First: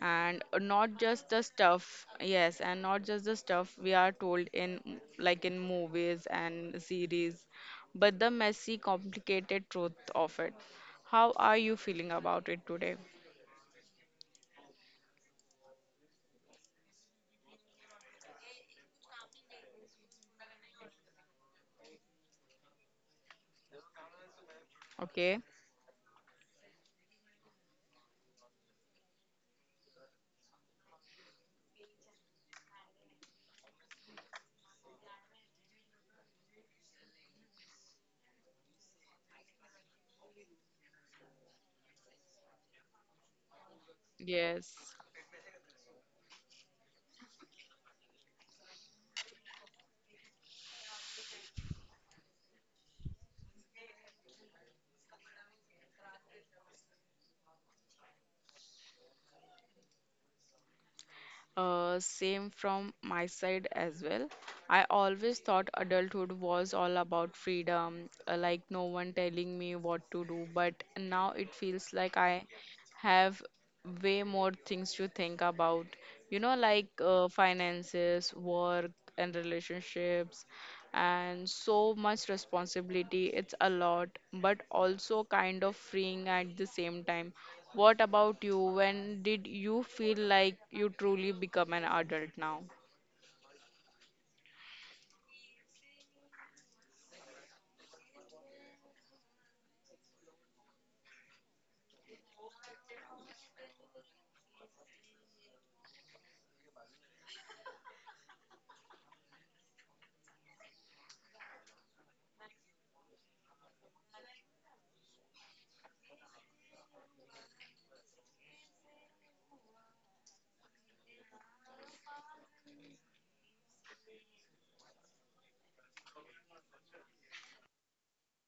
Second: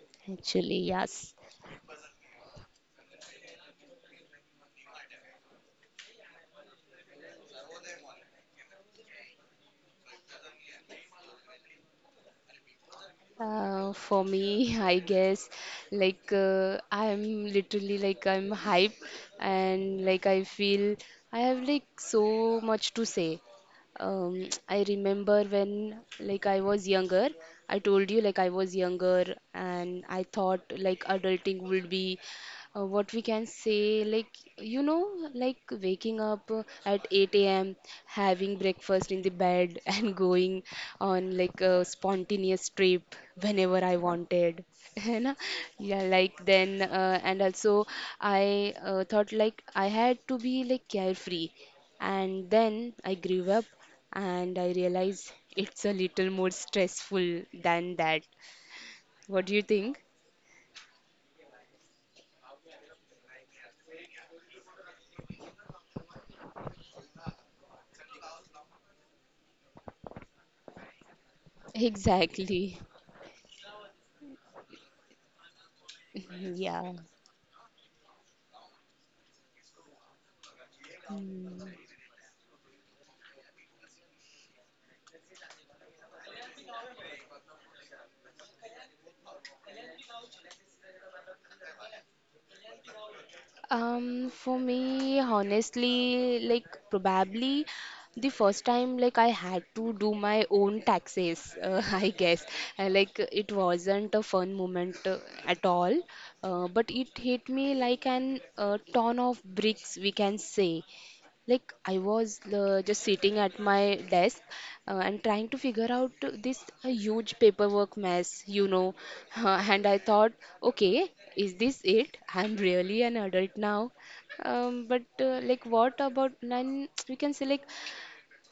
And Actually, not just yes. the stuff, yes, and not just the stuff we are told in like in movies and series, but the messy, complicated truth of it. How are you feeling about it today? For me, I guess, like I'm literally, like, I'm hype, and, like, I feel I have, like, so much to say. I Okay. remember when, like, I was younger, I told you, like, I was younger, and I thought, like, adulting would be what we can say, like, you know, like, waking up at 8 a.m. having breakfast in the bed and going on, like, a spontaneous trip whenever I wanted. Yes. you know yeah, like, then and also, I thought, like, I had to be, like, carefree. And then I grew up and I realized it's a little more stressful than that. What do you think? Same from my side as well. I always thought adulthood was all about freedom, like no one telling me what to do, but now it feels like I Exactly. have way more things to think about, you know, Yeah. like finances, work, and relationships and Mm. so much responsibility. It's a lot, but also kind of freeing at the same time. What about you? When did you feel like you truly become an adult now? For me, honestly, like, probably the first time, like, I had to do my own taxes, I guess. Like, it wasn't a fun moment at all, but it hit me like an ton of bricks, we can say. Like, I was just sitting at my desk and trying to figure out this huge paperwork mess. And I thought, okay, is this it? I'm really an adult now. But like, what about none? We can say, like,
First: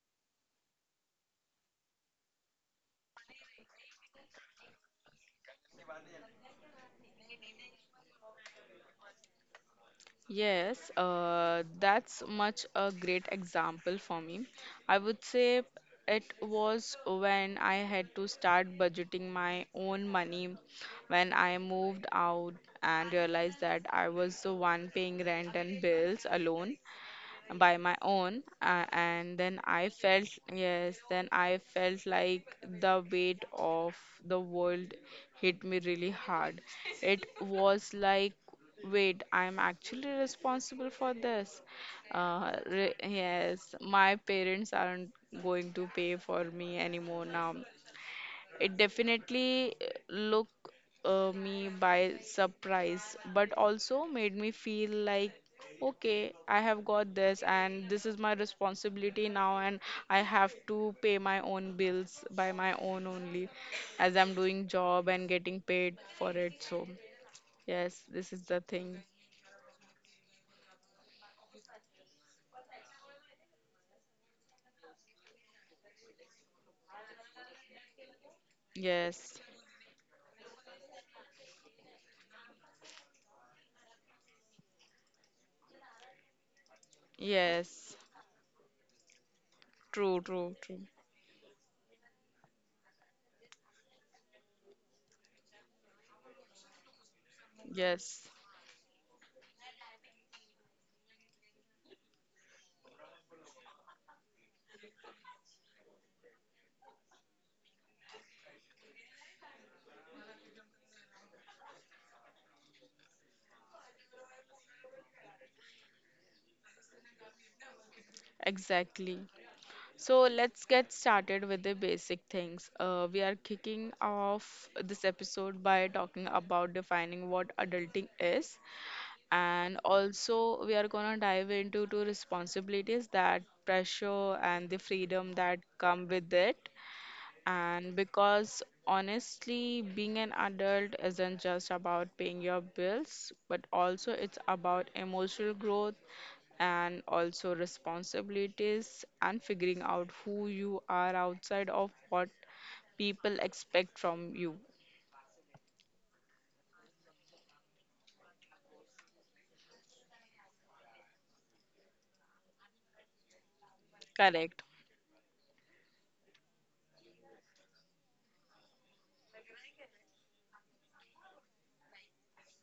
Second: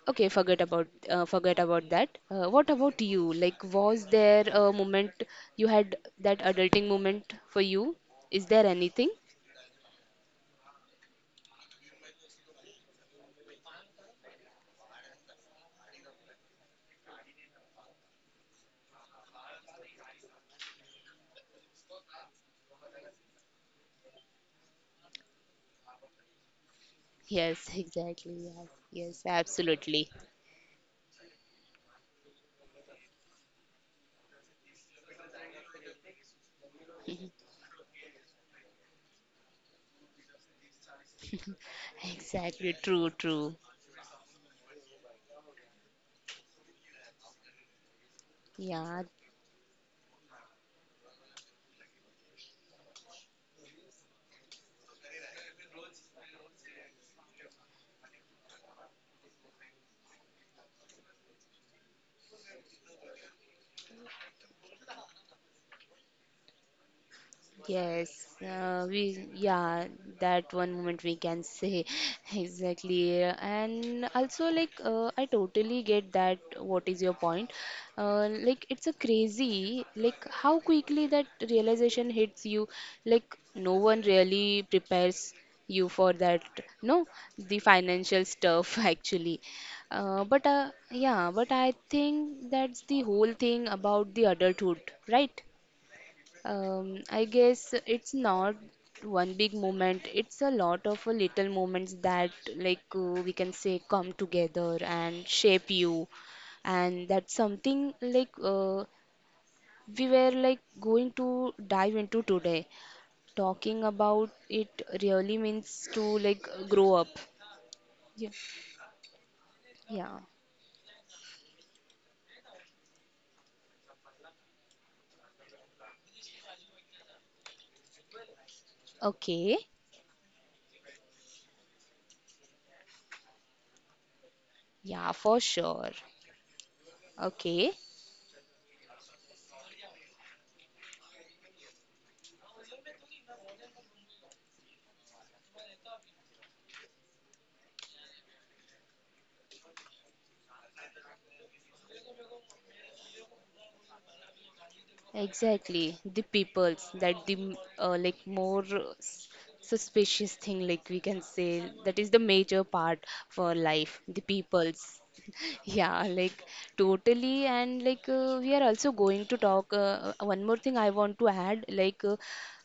okay, forget about that. What about you? Like, was there a moment you had that adulting moment for you? Is there anything? Yes, that's much a great example for me. I would say it was when I had to start budgeting my own money when I moved out and realized that I was the one paying rent and bills alone. Yes, By my own, exactly. Yes, yes, and then I absolutely. felt, yes, then I felt like the weight of the world hit me really hard. It was like, wait, I'm actually responsible for this. Exactly, true, true. Yes, my parents aren't going to pay for me anymore now. It Yeah. definitely look me by surprise, but also made me feel like, okay, I have got this, and this is my responsibility now, and I have to pay my own bills by my own only, as I'm doing job and getting paid for it. So yes, Yes, this is the thing. we yeah, that one moment, we can say, exactly. And also, like I totally get that. What is your point? Like, it's a Yes, crazy, like, how quickly that realization hits you. Like, no one really prepares you for that. No, the yes, financial stuff actually. True, But true, true. yeah, but I think that's the whole thing about the adulthood, right? I guess it's Yes, not one big moment. It's a lot of little moments that, like, we can say, come together and shape you. And that's something, like we were, like, going to dive into today. Talking about it really means to, like, grow up. Yeah. exactly. Yeah. So let's get started with the basic things. We are kicking off this episode by talking about defining what adulting is, Okay. and also we are gonna dive into two responsibilities that pressure and the Yeah, freedom for that sure. come with it. Okay. And because honestly, being an adult isn't just about paying your bills, but also it's about emotional growth, and also responsibilities and figuring out who you are outside of what people expect from you. Exactly, the peoples that like, more suspicious thing, like, we can say that is the major part for life, the Correct. peoples. Yeah, like, totally. And, like we are also going to talk. One more thing I want to add, like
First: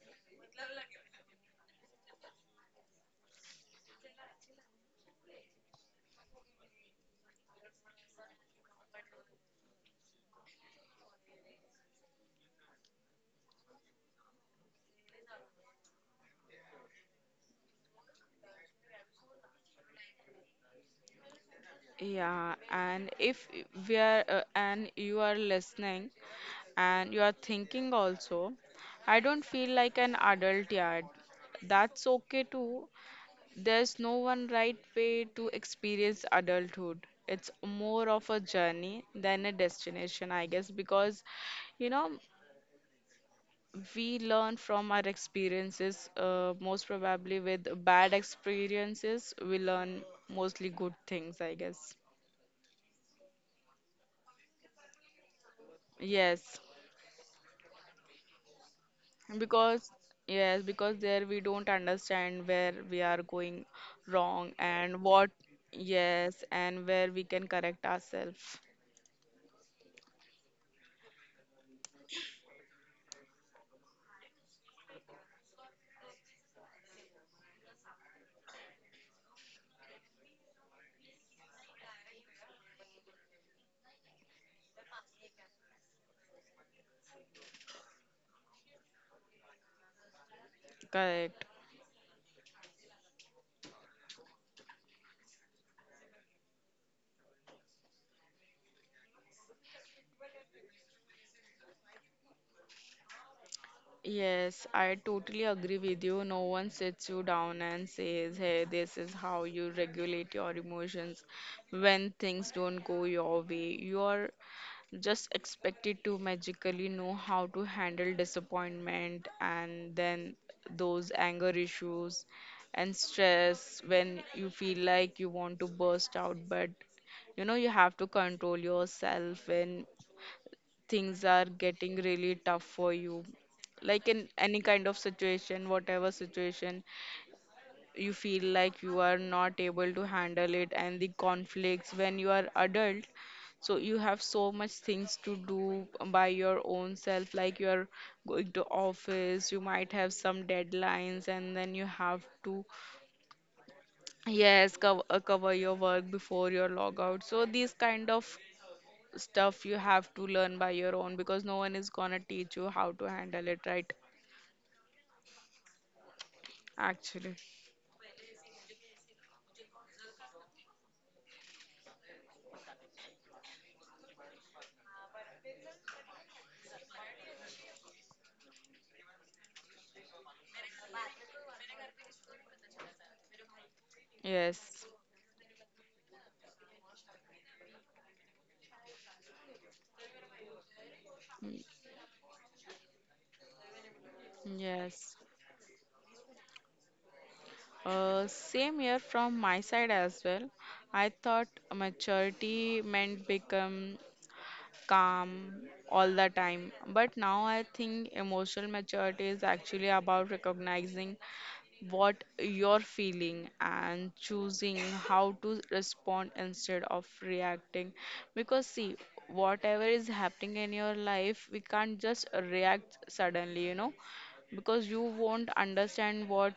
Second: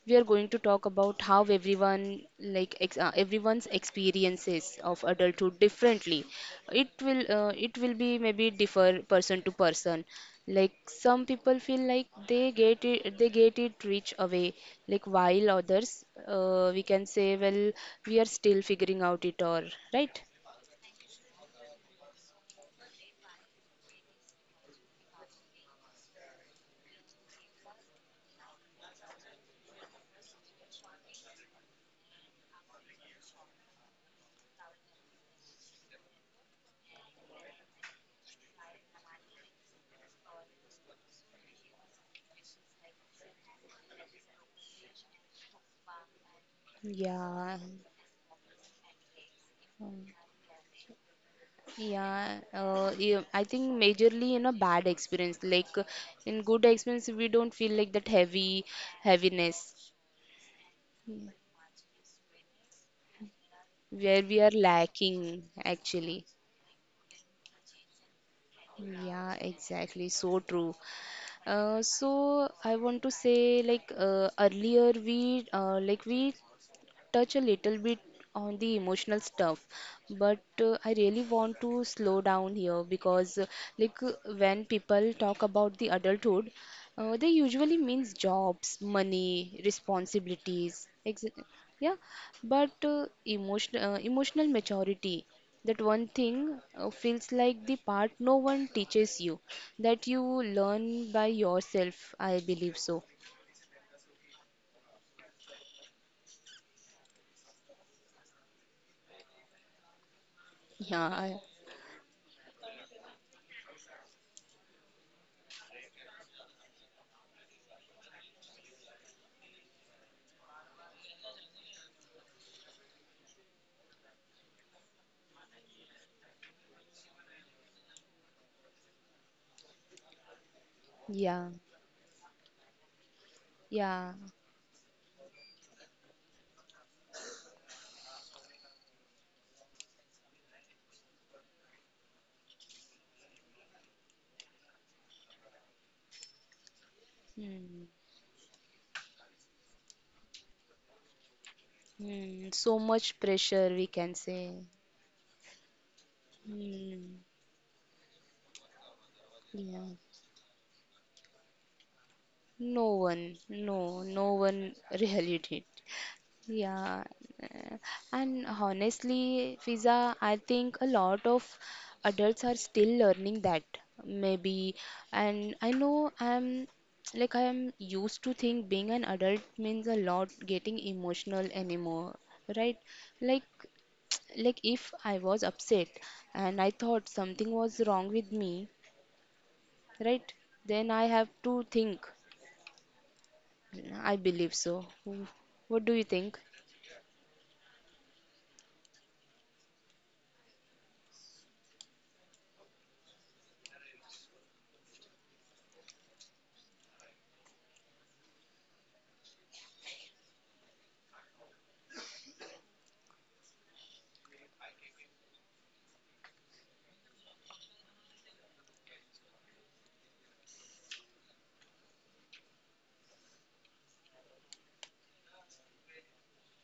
we are going to talk about how everyone, like ex everyone's experiences of adulthood differently. It will be, maybe, differ person to person. Like, some people feel like they get it rich away. Like, while others, we can say, well, we are still figuring out it all, right? Yeah, and if and you are listening and you are thinking also, I don't feel like an adult yet. That's okay too. There's no one right way to experience adulthood. It's more of a journey than a destination, I guess, because you know we learn from our experiences, most probably Yeah. with bad experiences we learn mostly good things, I guess. Yeah, yeah, I think majorly in a bad experience. Like in Yes, good experience, we don't feel like that heavy heaviness because yes, because there we don't understand where we are going where we are wrong. And what lacking, actually. Yes, and where we can correct ourselves. Yeah, exactly. So true. So, I want to say, like earlier we touch a little bit on the emotional stuff, but I really want to slow down here because, when people talk about the adulthood, they usually means jobs, money, responsibilities, Correct. yeah. But emotional maturity, that one thing feels like the part no one teaches you, that you learn by yourself. I believe so. Yes, I totally agree with you. No one sits you down and says, hey, this is how you regulate your Yeah. emotions when things don't go your way. You are just expected to magically know how to handle disappointment and then those anger issues and stress when you feel like you want to burst out, but you know you have to control yourself when things are Yeah, getting really tough for you, like yeah. in any kind of situation, whatever situation you feel like you are not able to handle it, and the conflicts when you are adult. So you have so much things to do by your own self. Like, you are Hmm. going to office, you might have some deadlines, and then you have Mm, to, so much pressure, we can say. yes, cover your work before your Mm, logout. So these kind of stuff you yeah. have to learn by your own, because no one is gonna teach you how No to one, handle it, right? no, no one really did. Yeah. Actually, uh, And honestly, Fiza, I think a lot of adults are still learning that, maybe. And I know I am used to think being an adult means a lot getting emotional anymore, right? Like like, yes. if I was upset and I thought something was wrong with me, right? Then I have to Mm, think, I believe so. yes. What do you think? Same here from my side as well. I thought maturity meant become calm all the time, but now I think emotional maturity is actually about recognizing what you're feeling and choosing how to respond instead of reacting, because see, whatever is happening in your life, we can't just react suddenly, you know, because you won't understand what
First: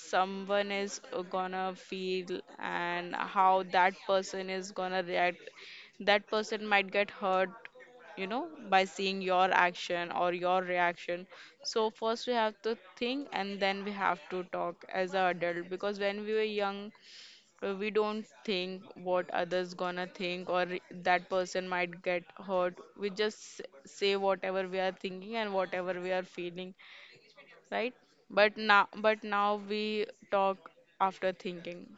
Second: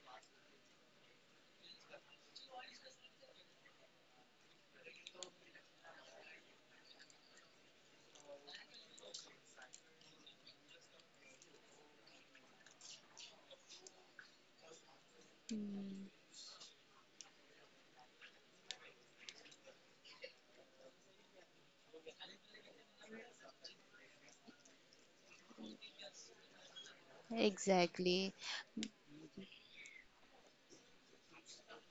someone is gonna feel and how that person is gonna react. That person might get hurt, you know, by seeing your action or your reaction. So first we have to think and then we have to talk as an adult, because when we were young, we don't think what others gonna think or that person might get hurt. We just say whatever we are thinking and whatever we are feeling, right? Exactly. But now, we talk after thinking.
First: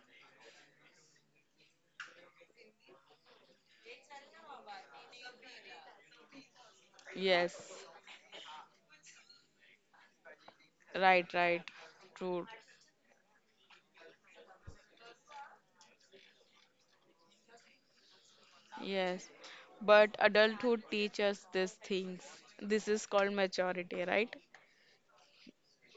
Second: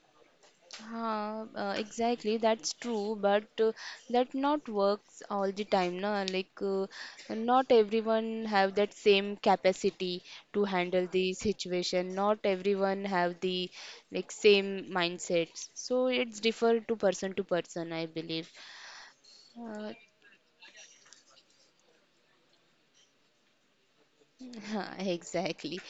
Huh, exactly, that's true, but that not works all the time, na? Like, not Yes, everyone have that same capacity to handle right, the right, situation. Not true. everyone have the, like, same mindsets. So it's differ to person, I believe. Yes, Uh, but adulthood teaches these things. This is called maturity, right? exactly.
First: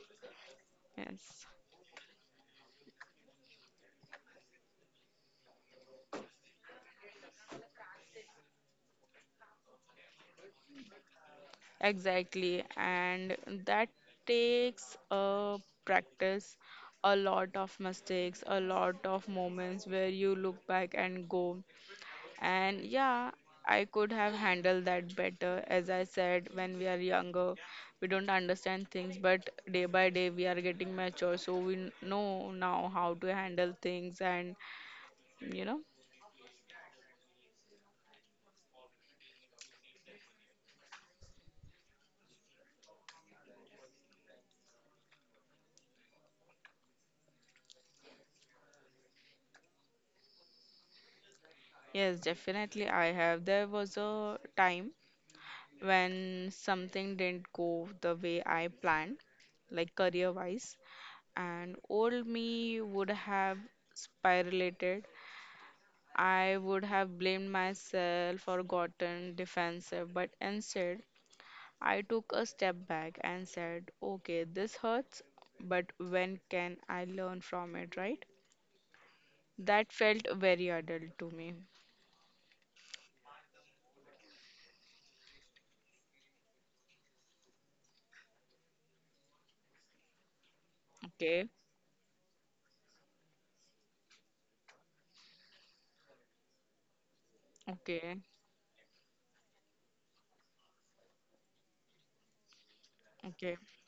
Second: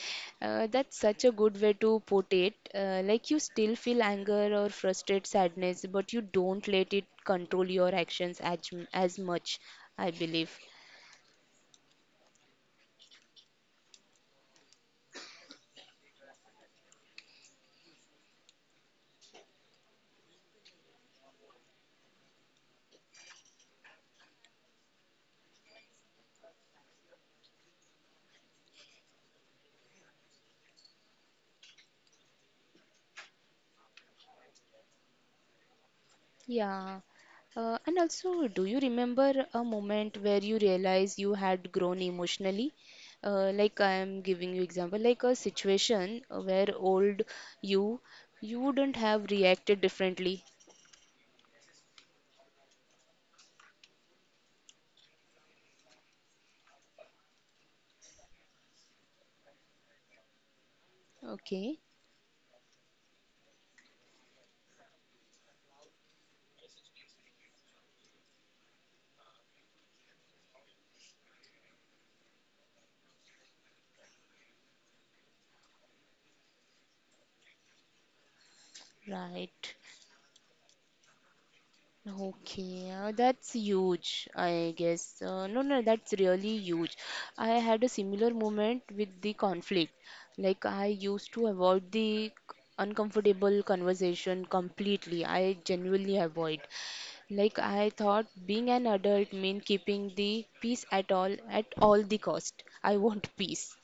That's such a Yes, good way to put it. Like, you still feel anger or frustrated sadness, but you don't let it control your actions as much, I believe. exactly, and that takes a practice, a lot of mistakes, a lot of moments where you look back and go, and yeah, I could have handled that better. As I said, when we are younger, we don't understand things, but day by day we are getting mature, so we know now how to handle things. And you know, Yeah. And also, do you remember a moment where you realize you had grown emotionally? Like, I am giving you example, like, a situation where old you you wouldn't have reacted differently. yes, definitely I have. There was a time when something didn't go the way I planned, like career wise, and Okay, old me would have spiraled. I would have blamed myself or gotten defensive, but instead, I took a step back and said, okay, this hurts, but when can I learn from it, right? right. That felt very adult to me. Okay, that's huge, I guess. No, no, that's really huge. I had a similar moment with the conflict. Like, I used to Okay, avoid the uncomfortable conversation completely. I genuinely avoid. Like, I okay, thought being an adult meant keeping the peace at all the cost. I want okay. peace.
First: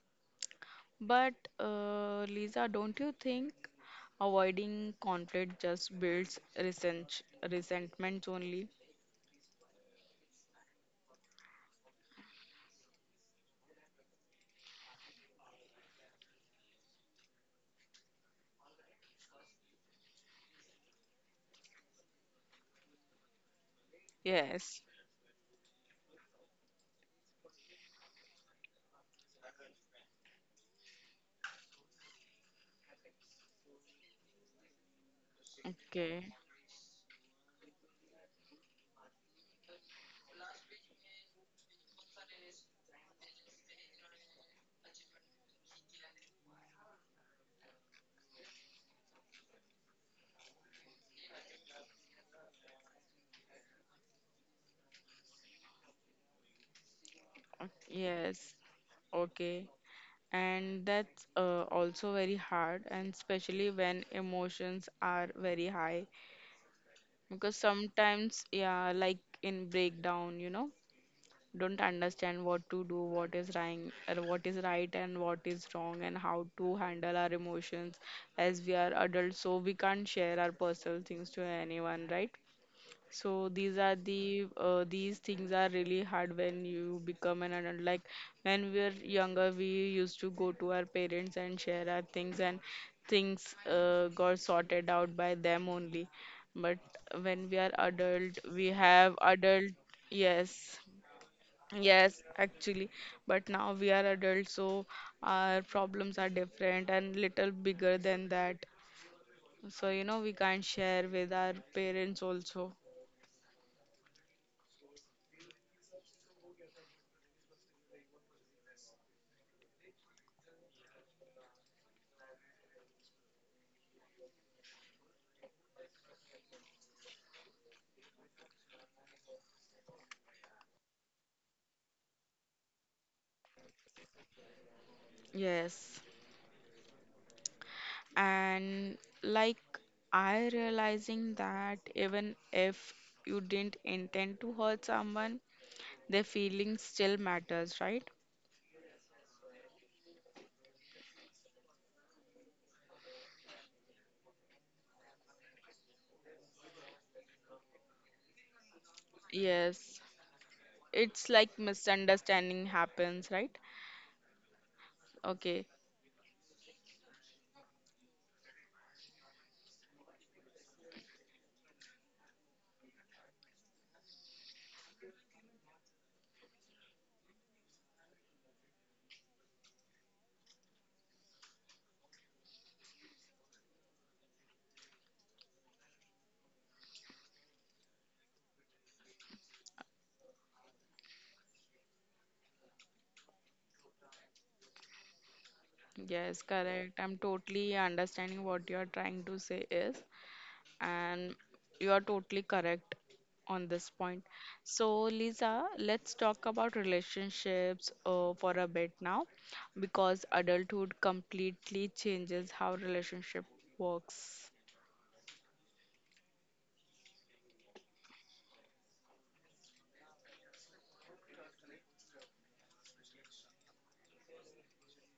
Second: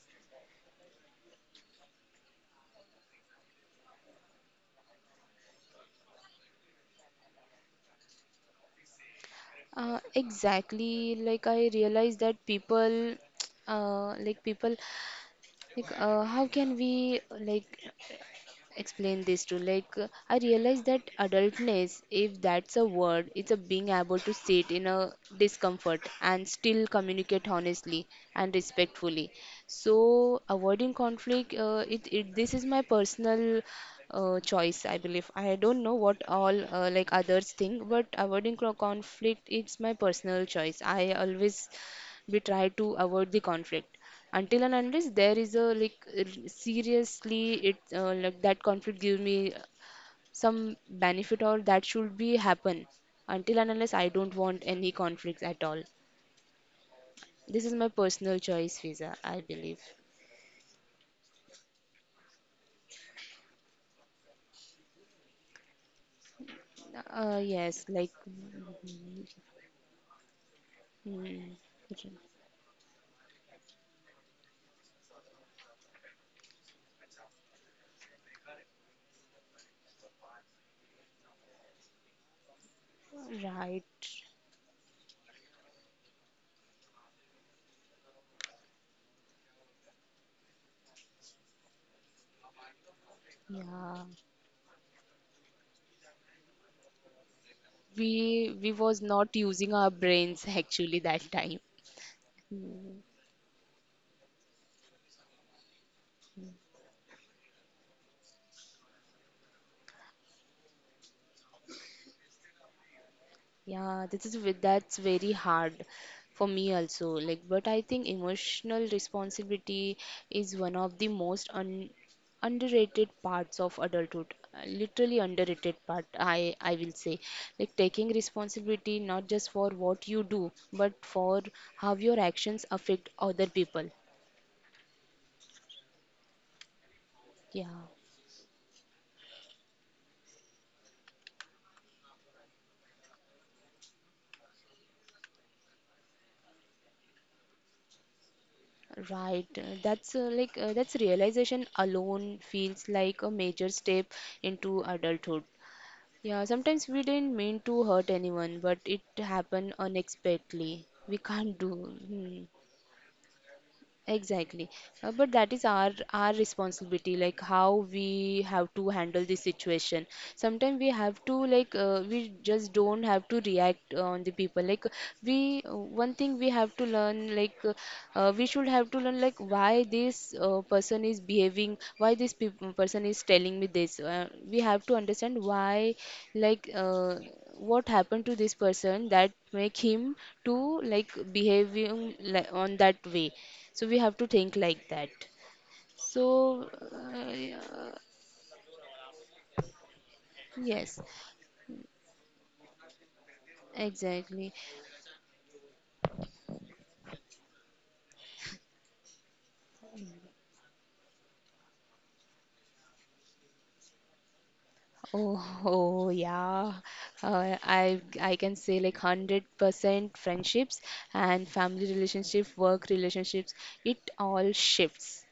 But, Lisa, don't you think avoiding conflict just builds resentment only? Exactly. Like, I realized that people, uh, like, people like how can we, like, explain this to, like I realize that adultness, if that's a word, it's a being able to sit Yes. in a discomfort and still communicate honestly and respectfully. So, avoiding conflict, it, this is my personal choice, I believe. I don't know what Okay. all like, others think, but avoiding conflict, it's my personal choice. I always We try to avoid the conflict until and unless there is a, like, seriously, it like, that conflict gives me some benefit, or that should be happen. Until and unless, I don't want any conflicts at all. This is my personal Yes. choice, Fiza, I Okay. believe. And that's also very hard, and especially when emotions are very high, because Yes, like, sometimes, yeah, like in breakdown, you know, don't understand what to do, what is right, or what is right and what is wrong, and how to handle our emotions, as we are adults, so we can't share our personal things to anyone, right? So these right. are the, these things are really hard when you become an adult. Like when we were younger, we used to go to our parents and share our things, and things, Yeah. Got sorted out by them only. But when we are adult, We we was have not using adult. our brains, Yes, actually, that time. yes, actually. But now we are adults, so our problems are different and little bigger than that. So you know we can't share with our parents also. Yeah, that's very hard for me also. Like, but I think emotional responsibility is one of the most un underrated parts of adulthood. Literally underrated part, I will say. Like, taking responsibility not just for what you do, but for how your actions affect other people. Yes. Yeah. And, like, I realizing that even if you didn't intend to hurt someone, their feelings still matters, right? Right. That's realization alone feels like a major step into adulthood. Yeah, sometimes we didn't mean to hurt anyone, but it happened Yes, unexpectedly. We it's can't do. like Hmm. misunderstanding happens, right? Exactly. But that is Okay, our responsibility, like, how we have to handle this situation. Sometimes we have to, like we just don't have to react on the people. Like we one thing we have to learn, like we should have to learn, like, why this person is behaving, why this person is telling me this. We have to understand why, like what happened to this person that make him to, like, behaving, like, on that way. So we have to think like that. yes, So, correct, I'm yeah, totally understanding what you're trying to say is, yes, and you are totally correct on this point. exactly. So, Lisa, let's talk about relationships for a bit now, because adulthood completely changes how relationship works. Oh, oh, yeah. I can say, like, 100% friendships and family relationship, work relationships, it all shifts.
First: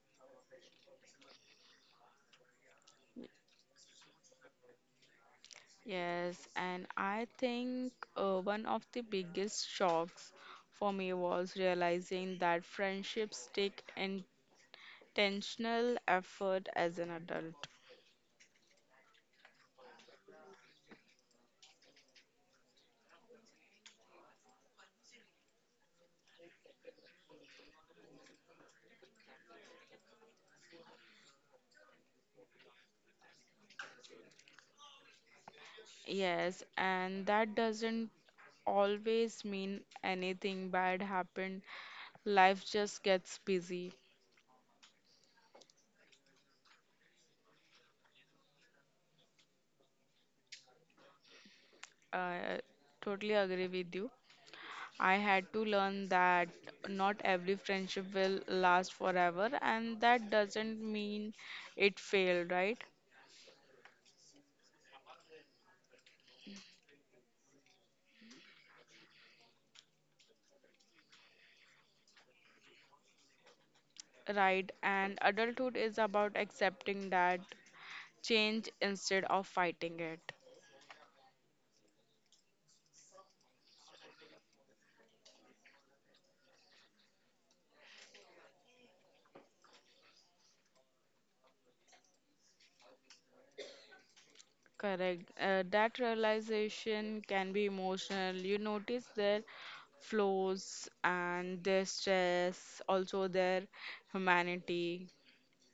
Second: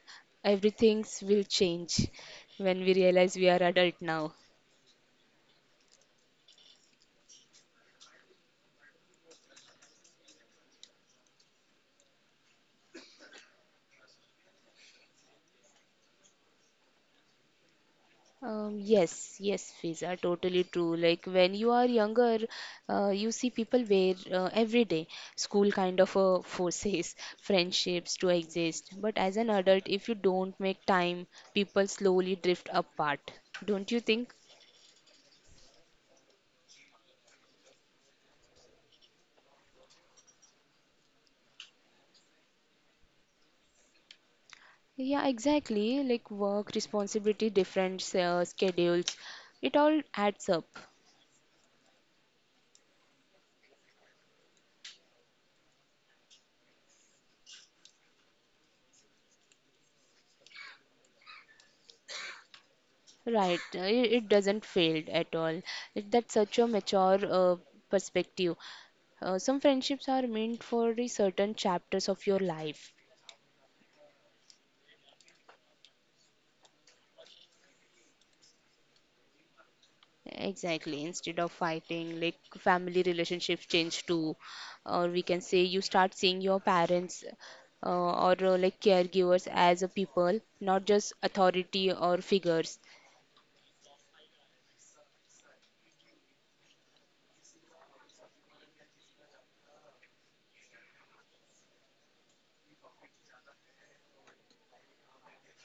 Everything's will change when we realize we are adult now. Yes, and I think one of the biggest shocks for me was realizing that friendships take intentional effort as an adult. Yes, yes, Fiza, totally true. Like, when you are younger, you see people wear every day, school kind of forces friendships to exist. But as an adult, if you don't make time, people slowly drift apart. Don't you think? Yes, and that doesn't always mean anything bad happened. Life just gets busy. Yeah, exactly. Like, work, responsibility, different schedules, it all adds up. Uh, Totally agree with you. I had to learn that not every friendship will last forever, and that doesn't mean it failed, right? Right, it doesn't fail at all. That's such a mature perspective. Some friendships are meant for the certain chapters of your life. Right, and adulthood is about accepting that change instead of fighting it. Exactly. Instead of fighting, like, family relationships change too, or we can say, you start seeing your parents or, like, caregivers as a people, not just authority or figures. Correct. That realization can be emotional. You notice their flaws and their stress, also their humanity.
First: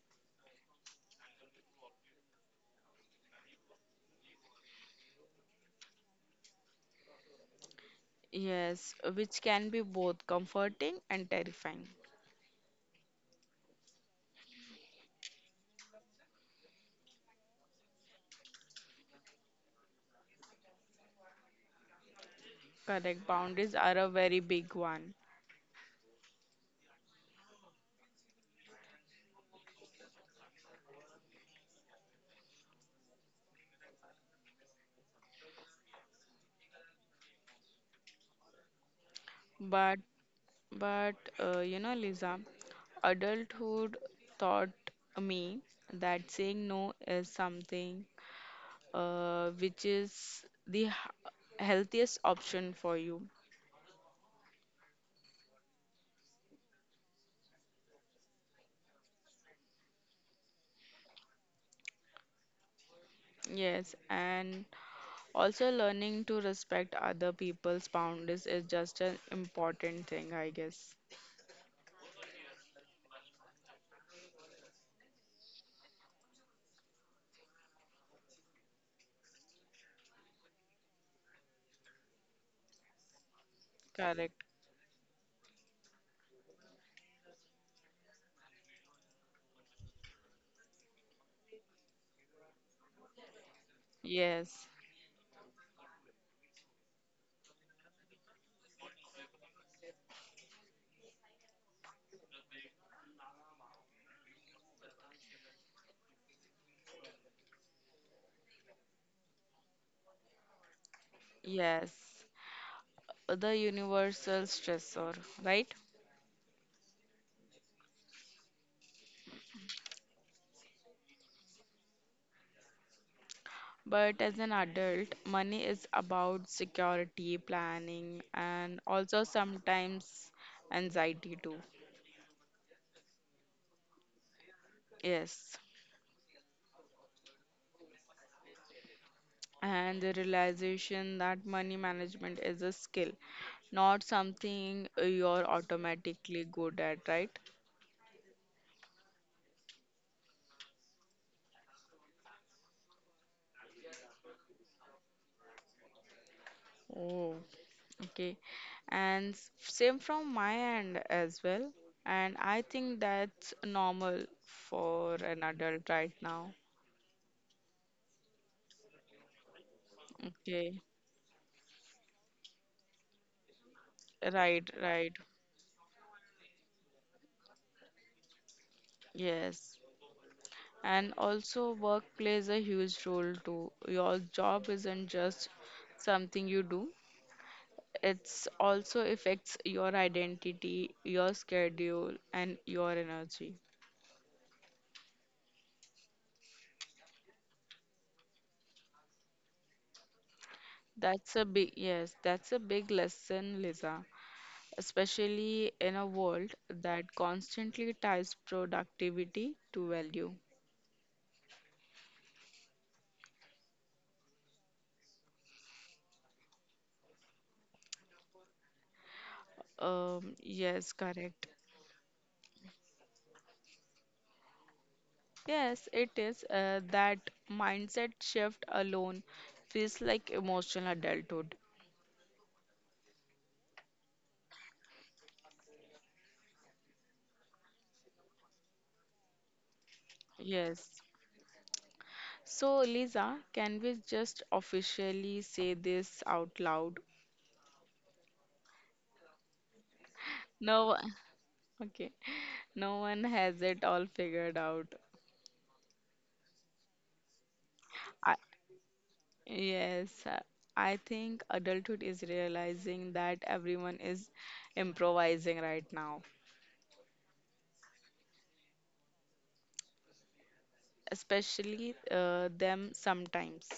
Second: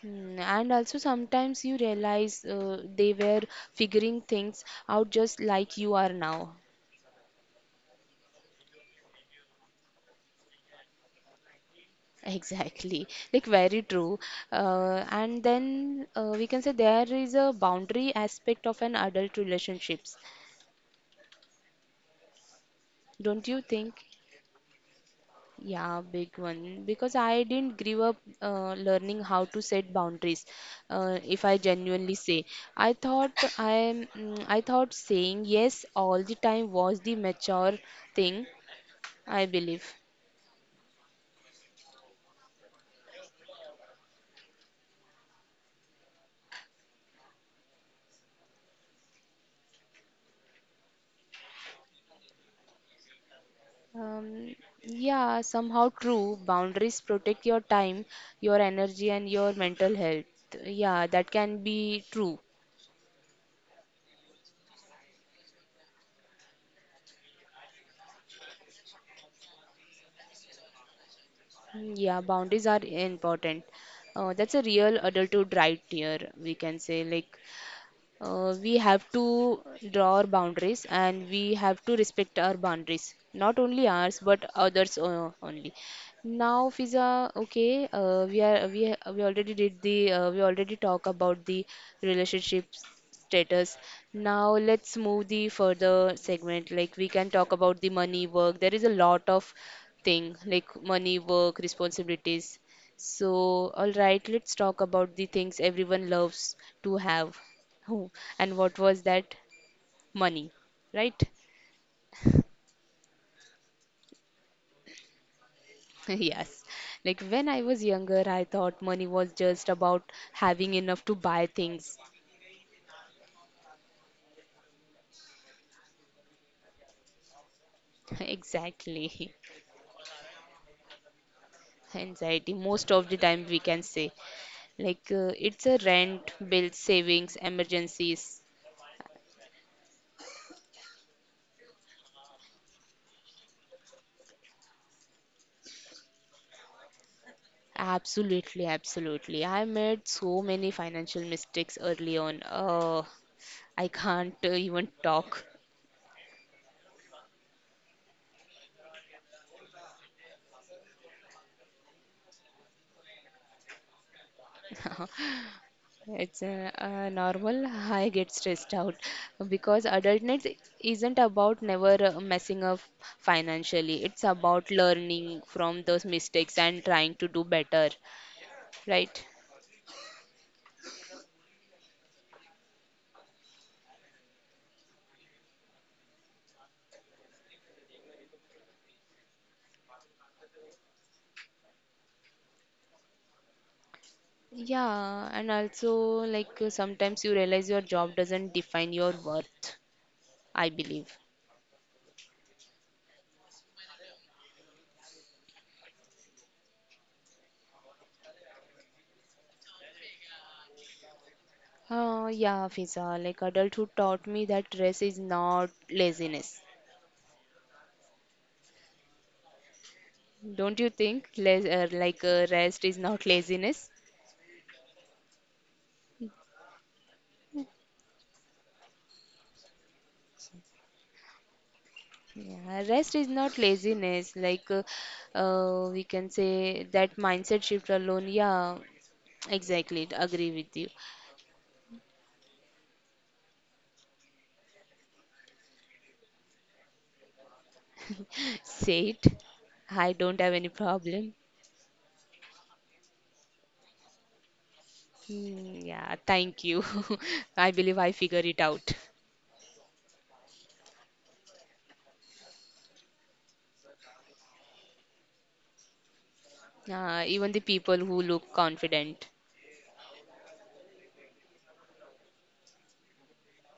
Mm. And also, sometimes you realize they were figuring things out just like you are now. Yes, which can be both comforting and terrifying. Exactly, like, very true. And then we can say there is a boundary aspect of an adult relationships, Correct. don't you Boundaries think? are a very big one. Yeah, big one. Because I didn't grow up learning how to set boundaries. If I genuinely say, I thought I thought saying yes all the time was the mature thing, I believe. But, but, you know, Lisa, adulthood taught me that saying no is something which is the healthiest option for you. Um, yeah, somehow true. Boundaries protect your time, your energy, and your mental health. Yeah, that can be true. Yes, and also learning to respect other people's boundaries is just an important thing, I guess. Mm, yeah, boundaries are important. That's a real adulthood right here, we can say. Like, we have to draw our boundaries and we have to respect our boundaries, not only ours Correct. but others only. Now, Fiza, okay, we are we already did the we already talk about the relationship status. Now Yes, let's move the further segment. Like, we can talk about the money, work. There is a lot of thing like money, work, responsibilities. So, all right, let's talk about the things everyone loves to have. Who and what was that? Money, right? yes. The universal stressor, right? Yes. Like when I was younger, I thought money was just about having enough to buy things. But as an adult, money is about security, planning, and also Exactly. sometimes anxiety too. Anxiety, most of the time, we can say. Like Yes. it's a rent, bills, savings, emergencies. And the realization that money management is a skill, not something you're automatically good at, right? Absolutely, absolutely. I made so many financial mistakes early on. I can't even talk. Oh, okay, and same from my end as well. And I think that's normal for an adult right It's now. a normal. I get stressed out because adultness Okay, isn't about never messing up financially. It's about right, right. learning from those mistakes and trying to do better, right? Yes. And also, work plays a huge role too. Your job isn't just something you do, it's also affects your identity, your schedule, and your energy. Yeah, and also like sometimes you realize your job doesn't define your worth, I believe. Yes, that's a big lesson, Lisa, especially in a world that constantly ties productivity to value. Yeah, Fiza, like adulthood taught me that rest is not laziness. Don't you Yes, think? correct. Les like Rest is not laziness? Yes, it is. That mindset shift alone feels like emotional adulthood. Yeah, rest is not laziness. We can say that mindset shift alone. Yeah, exactly. Agree with you. Yes. So, Lisa, can we just officially say this out loud? Say it. I don't have any No, problem. okay. No one has it all figured out. Hmm, yeah, thank you. I believe I I, figure it out. yes, I think adulthood is realizing that everyone is improvising right now, Even the people who look confident. especially them sometimes.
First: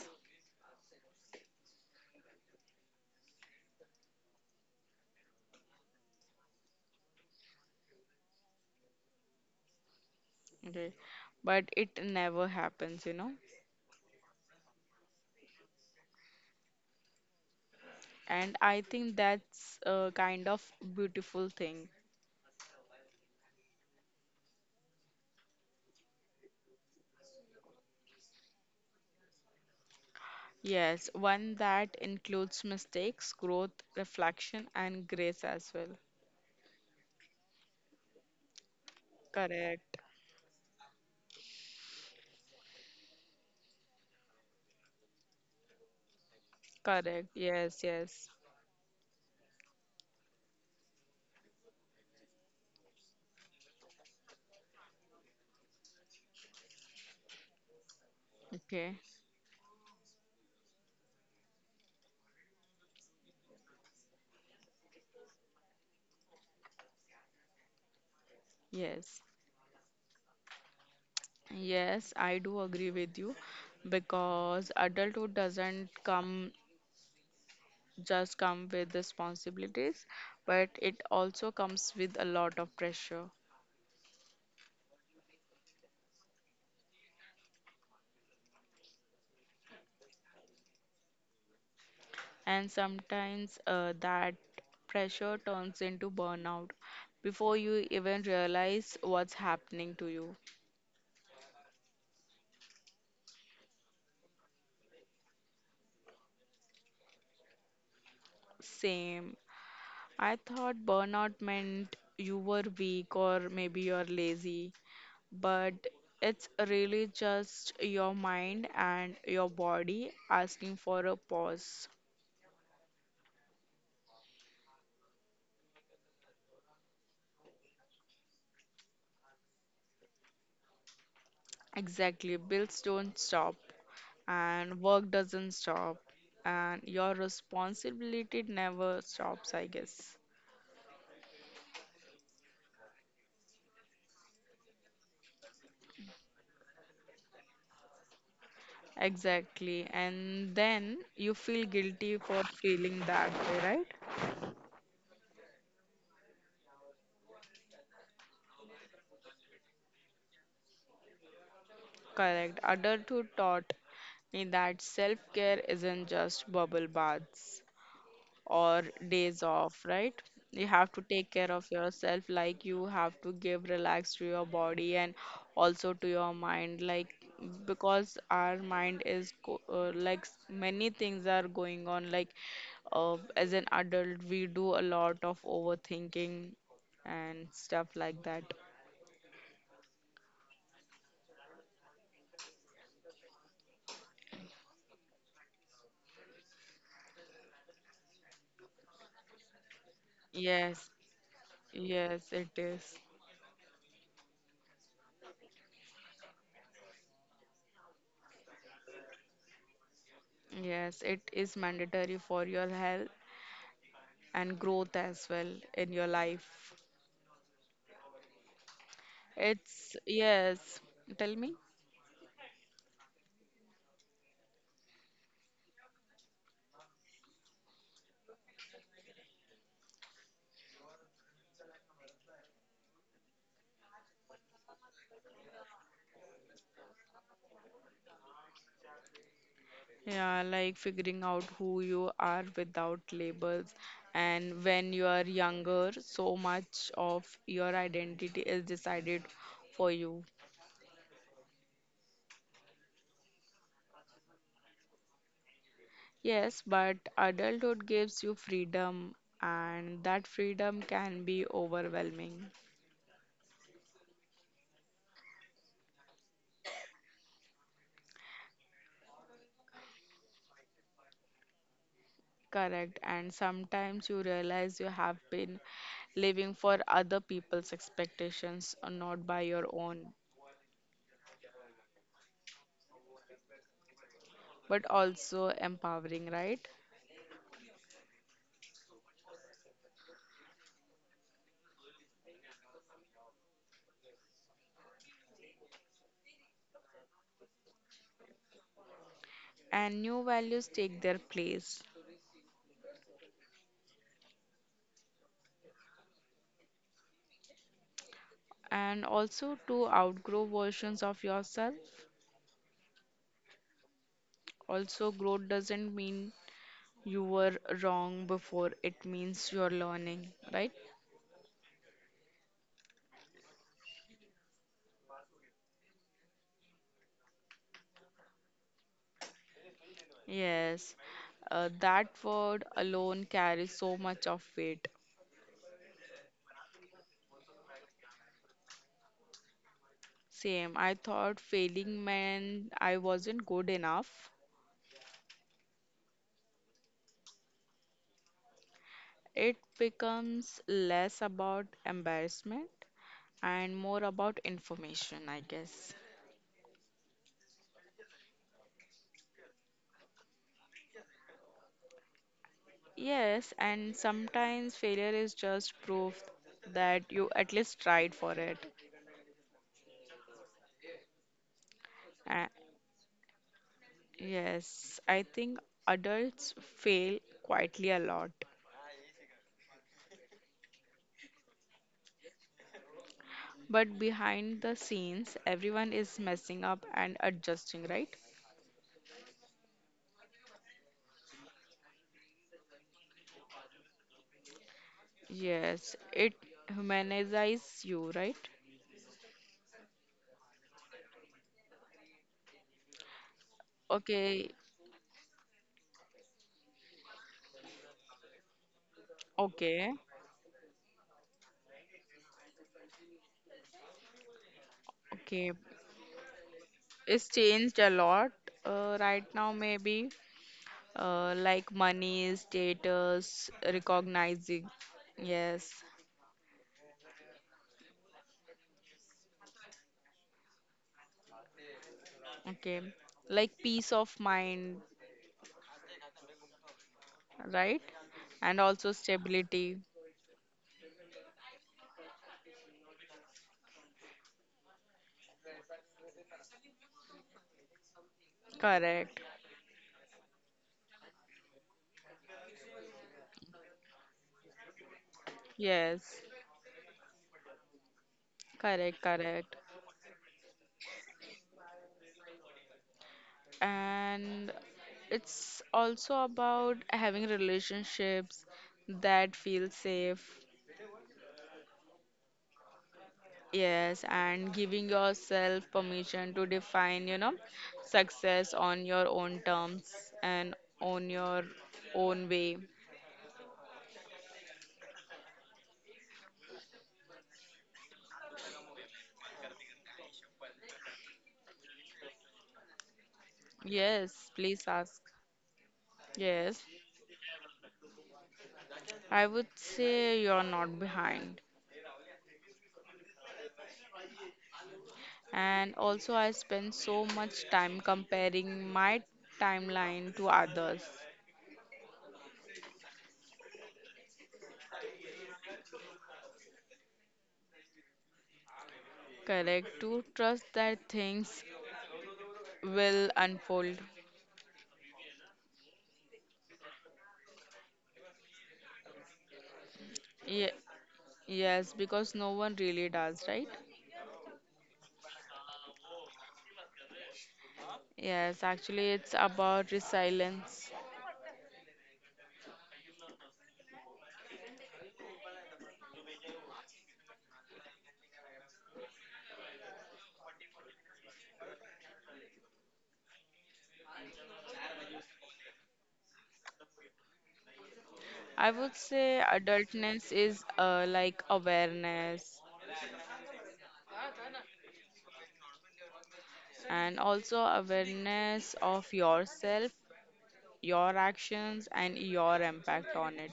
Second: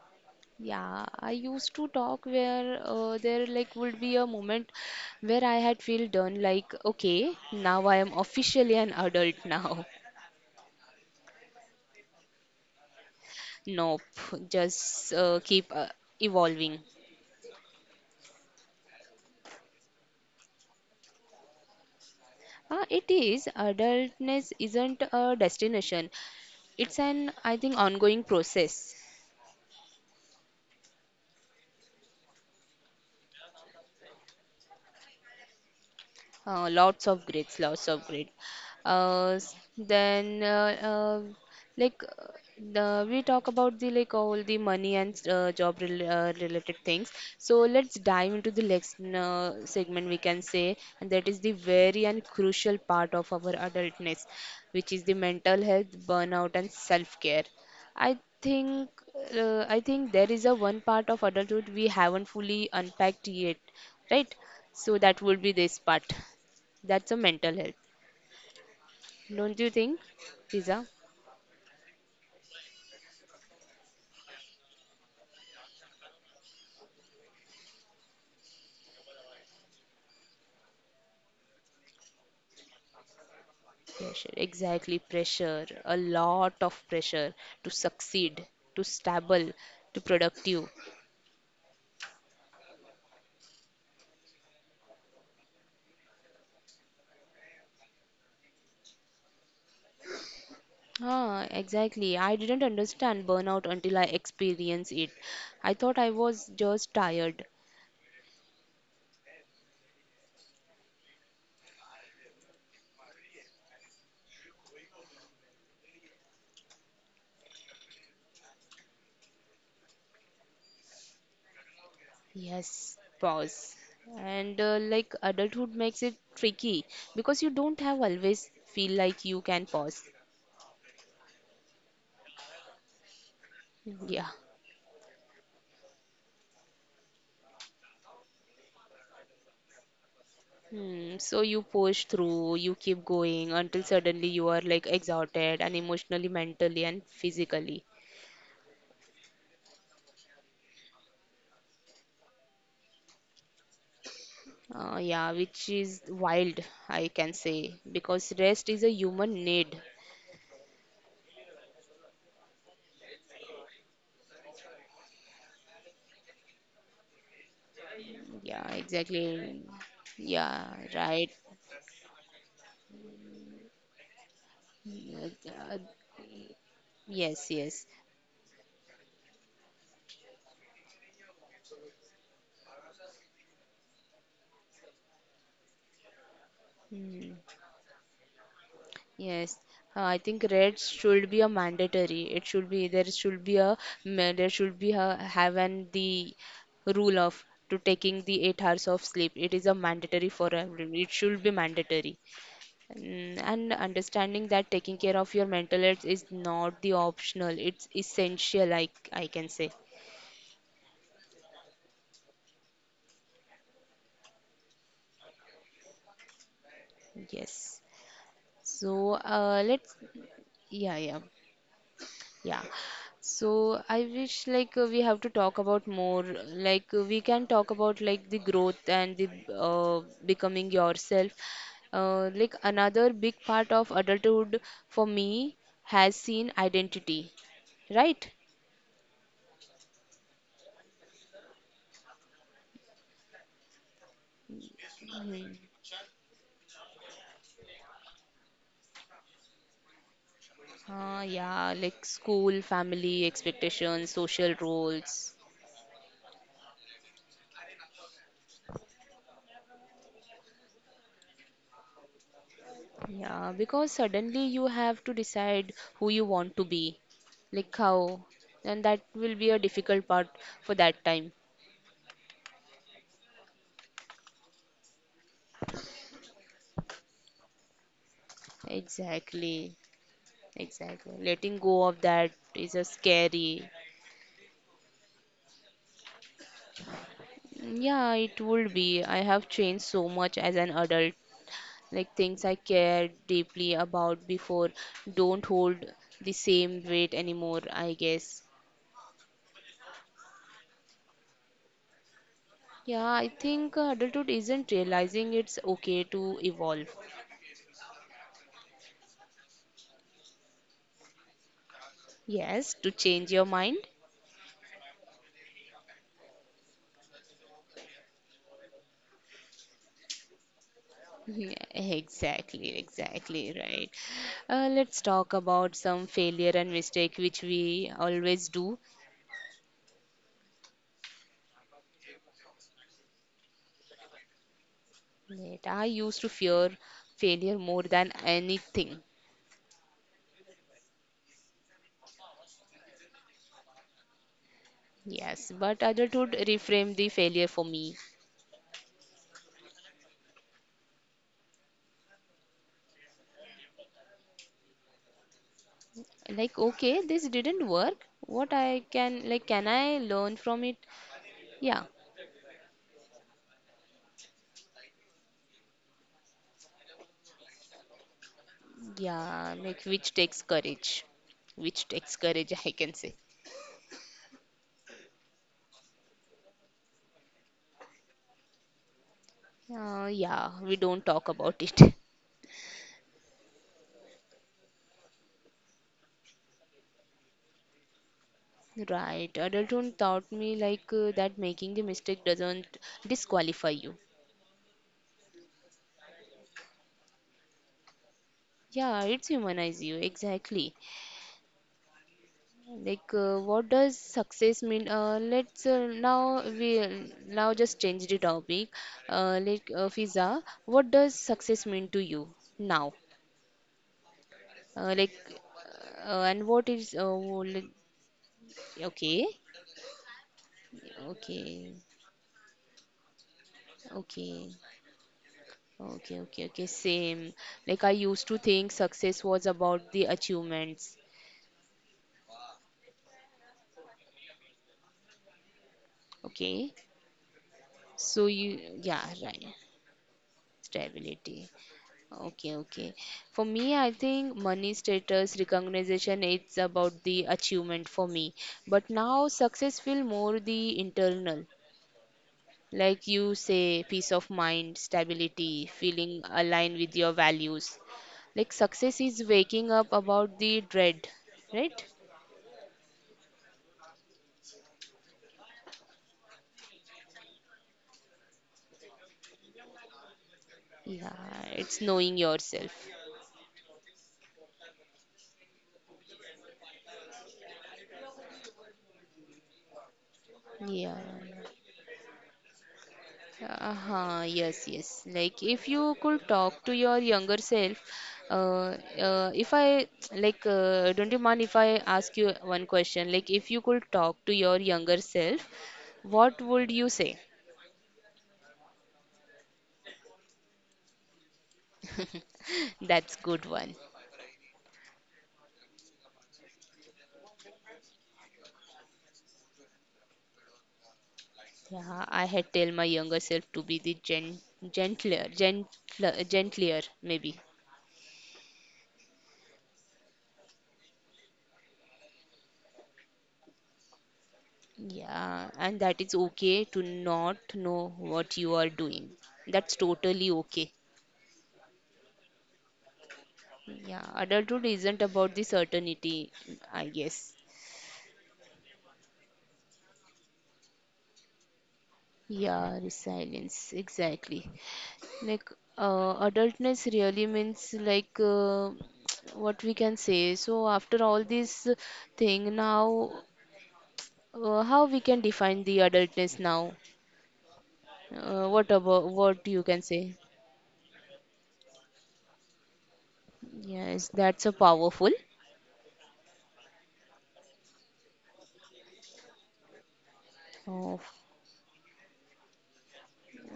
Yeah, I used to talk where there like would be a moment where I had feel done like okay, now I am officially an adult now. Okay. But it never happens. Nope, just keep evolving. And I think that's a kind of beautiful thing. It is adultness isn't a destination. It's an I think ongoing process. Yes, one that includes mistakes, growth, reflection, and grace as well. Lots of grades, lots of grade. Uh, s- Correct. then, uh, uh, like, uh, we talk about the like all the money and job rel related things. Correct. So Yes, let's yes. dive into the next segment we can say, and that is the very and crucial part of our adultness, which is the mental health, burnout, and self-care. I think Okay, I think there is a one part of adulthood we haven't fully unpacked yet, right? So that would be this part. That's a mental health, yes. don't you think, Fiza? Yes, I do agree with you, because adulthood doesn't come just come with responsibilities, but it also comes with a lot of pressure. Pressure, exactly. Pressure, a lot of pressure to succeed, to stable, to productive. And sometimes, that pressure turns into burnout before you even realize what's happening to you. Ah, exactly. I didn't understand burnout until I experienced it. I thought I was just tired. Same. I thought burnout meant you were weak or maybe you're lazy, but it's really just your mind and your body asking for a pause. Yes, pause. And like adulthood makes it tricky because you don't have always feel like you can pause. Exactly, bills don't stop, Yeah. and work doesn't stop, and your responsibility never stops, I guess. Hmm, so you push through, you keep going until suddenly you are like exhausted and emotionally, mentally, and physically. Exactly, and then you feel guilty for feeling that way, right? Yeah, which is wild, I can say, because rest is a human need. Correct. Adulthood taught me that self care isn't just bubble baths Yeah, or days exactly. off, right? Yeah, You have to right. take care of yourself, like you have to give relax to your body and Uh, also to your mind, like yes, yes. because our mind is go many things are going on. Like as an adult, we do a lot of overthinking Hmm. and stuff like that. Yes, I think red should be a mandatory. It should be there should be a ma- there should be a, have an The rule of to taking the 8 hours of sleep. It is a mandatory for Yes, everyone. It should be mandatory. yes, it is. Mm, and understanding that taking care of your mental health is not the optional. It's essential. I can say Yes, it is mandatory for your health and growth as well in your life. yes. So let's It's, yes, yeah yeah tell me. yeah. So I wish like we have to talk about more like we can talk about like the growth and the becoming yourself. Like another big part of adulthood for me has seen identity, right? Yeah, like figuring out who you are without labels. And when you are younger, so much of your identity is decided for you. Yeah, like school, family, expectations, social roles. Yes, but adulthood gives you freedom, and that freedom can be overwhelming. Yeah, because suddenly you have to decide who you want to be, like how, and that will be a difficult part for that time. Correct. And sometimes you realize you have been living for other people's expectations, not by Exactly, your own, exactly. Letting go of that is a scary. but also empowering, right? Yeah, it would be. I have changed so much as an adult. Like things I cared deeply about before don't hold the same weight anymore, I guess. And new values take their place. Yeah, I think adulthood isn't realizing it's okay to evolve. And also to outgrow versions of yourself. Yes, to change your mind. Also, growth doesn't mean you were wrong before, it means you're learning, right? Yeah, exactly, exactly right. Let's talk about some failure and mistake which we always do. Yes, that word alone carries so much of weight. Yet I used to fear failure more than anything. Same, I thought failing meant I wasn't good enough. Yes, but adulthood reframed the failure for me. It becomes less about embarrassment and more about information, I guess. Like, okay, this didn't work. What I can, like, can I learn from it? Yeah, Yes, and sometimes failure is just proof that you at least tried for it. yeah, like, which takes courage. Which takes Uh, courage, I can say. yes, I think adults fail quietly a lot. Yeah, we don't talk about it. But behind the scenes, everyone is messing up and adjusting, right? Right, adulthood taught me, like, that making the mistake doesn't disqualify you. Yes, it humanizes you, right? Yeah, it's humanize you, exactly. Like, what does Okay, success mean? Let's now we Now just change the topic. Okay, Fiza, what does success mean to you now? Like, okay. And what is It's like- changed a lot Okay, right now, maybe. Like okay, money, status, okay. recognizing. Yes, Okay, okay, okay, same. Like I used to think success was about the achievements. okay. Like peace of mind, Okay, right? so you, And also yeah, right. stability. Stability. Okay, okay. For me, I think money, status, recognition, it's about the achievement for me. But now Correct. success feel more the internal. Like you say, peace of mind, stability, feeling Yes, aligned with your values. Like success correct, is correct. waking up about the dread, right? And it's also about having relationships that feel safe. Yeah, it's knowing yourself. Yes, and giving yourself permission to define, you know, success on your own terms and Yeah. on your own way. Uh-huh, yes, yes. Like if you could talk to your younger self, uh, if I like, Don't you mind if I ask you one question? Like if you could talk to Yes, your please younger ask. self, what would Yes, you say? I would say you're not behind. That's good one. And also, I spend so much time comparing my timeline to others. Yeah, I had tell my younger self to be the gentler maybe. Correct, to trust that things will unfold. Yeah, and that is okay to not know what you are doing. That's totally Ye- okay. yes, because no one really does, right? Yeah, adulthood isn't about the certainty, I guess. Yes, actually, it's about resilience. Yeah, resilience, exactly. Like, adultness really means like what we can say. So after all this thing, now how we can define the adultness now? What I would about say what you can say? adultness is like awareness Yes, that's a powerful. and also awareness of yourself, Oh, your actions, and your impact on it.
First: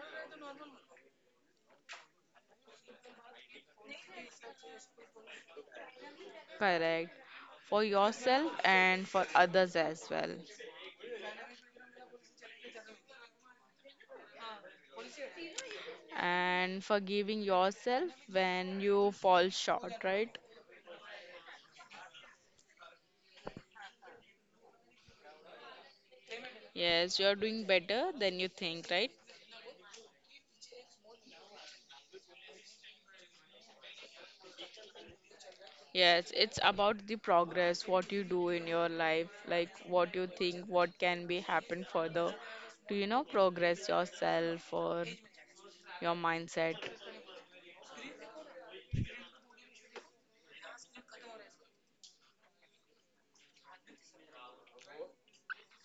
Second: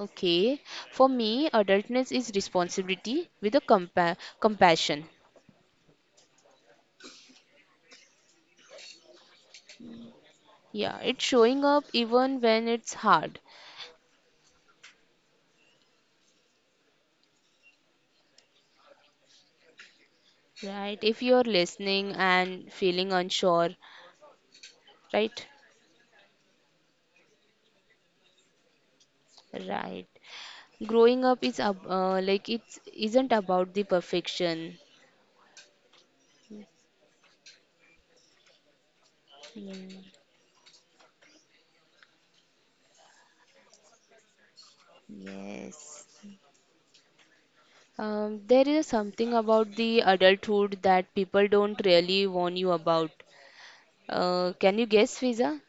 okay. For me, adultness is responsibility with a compassion. Correct. For yourself and for others as well. Yeah, it's showing up even when it's hard, And forgiving yourself when you fall short, right? right? If you're listening and feeling unsure, right? Yes, you are doing better than you think, right? Right. Growing up is ab- like it's isn't about the perfection. Yes, it's about the progress, what you do in your life, like what you think, what can be happen further to, you know, progress yourself or your Yes. mindset. There is something about the adulthood that people don't really warn you about. Can you guess, Fiza?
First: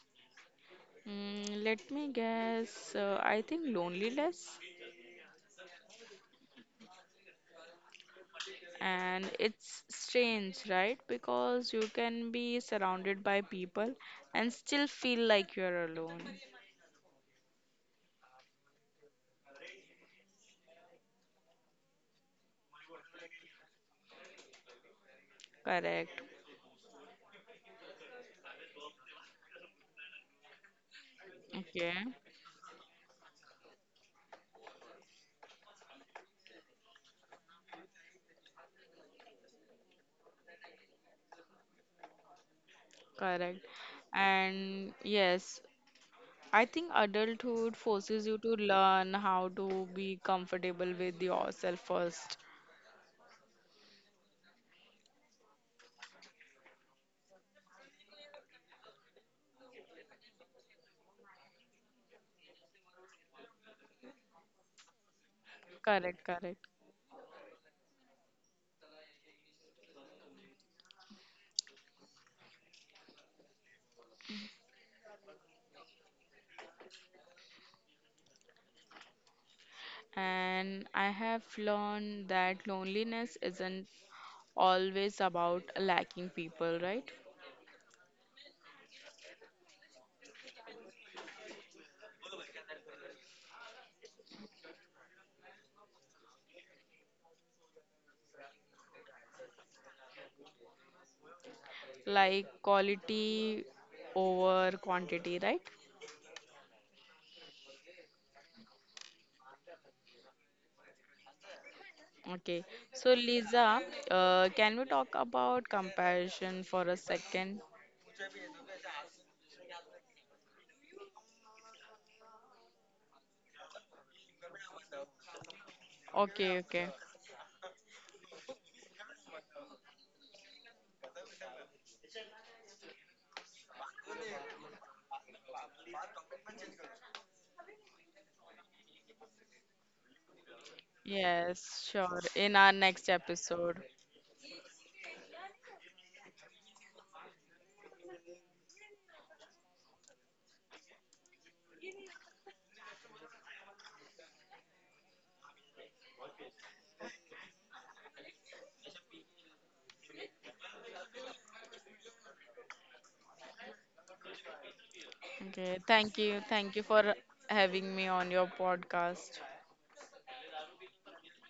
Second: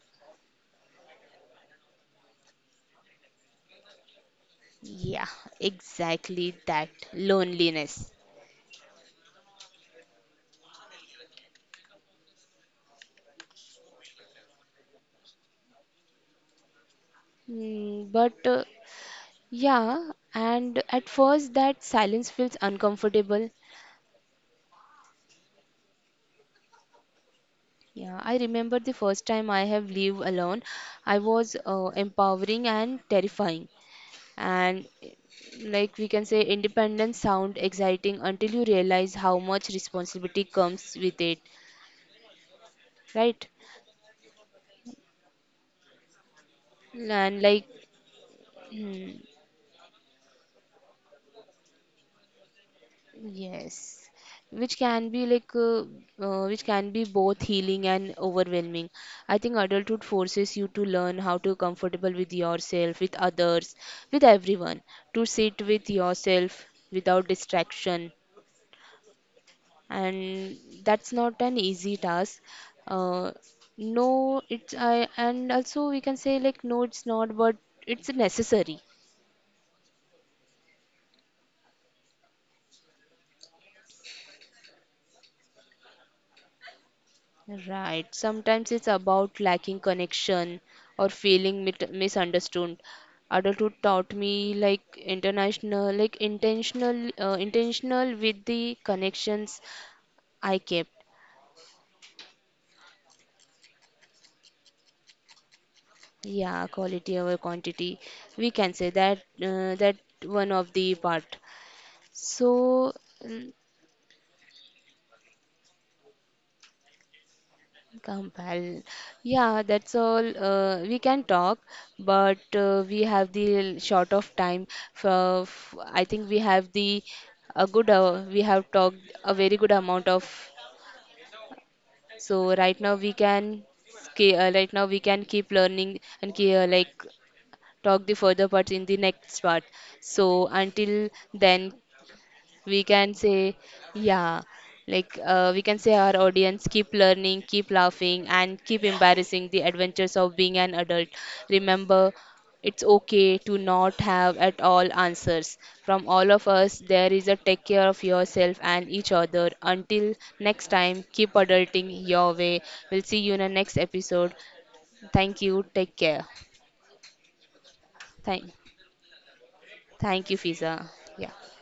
Mm, let me guess, I think loneliness. Yeah, exactly that. Loneliness. And it's strange, right? Because you can be surrounded by people and still feel like you're alone. Hmm, but yeah, and at first that silence feels uncomfortable. Correct. Yeah, I remember the first time I have lived alone. I was Okay, empowering and terrifying. And eh, like we can say, independence sound exciting until you realize how much responsibility comes with it, right? correct. And yes, I think And like, adulthood forces you to learn hmm, how to be comfortable with yourself first. yes, which can be like which can be both healing and overwhelming. I think adulthood forces you to learn how to comfortable with yourself, with others, with everyone, to sit with Correct, correct. yourself without distraction. And that's not an easy task. Uh, no, it's I and also we can say like no, it's not, but it's necessary. And I have learned that loneliness isn't always about lacking people, right? Right. Sometimes it's about lacking connection or feeling misunderstood. Adulthood taught me like intentional, intentional, with the connections I kept. Like quality over quantity, right? Yeah, quality over quantity. We can say that that one of the part. Okay. So. So, Mm, Lisa, can we talk about comparison for a second? compel. Yeah, that's all. We can talk, but we have the short of time. I think we Okay, have okay. the a good. We have talked a very good amount of. So right now we can. Right now we can keep learning and like talk the further parts in the next part. So until then, Yes, sure. In we our can next say episode. yeah like we can say our audience, keep learning, keep laughing, and keep embarrassing the adventures of being an adult. Remember, it's okay to not have at all answers. From all of us, there is a, take care of yourself and each other. Until next time, keep adulting your way. We'll see you in the next episode. Thank you. Okay, Take care. thank you. Thank you for having me on thank your podcast. thank you, Fiza. Yeah.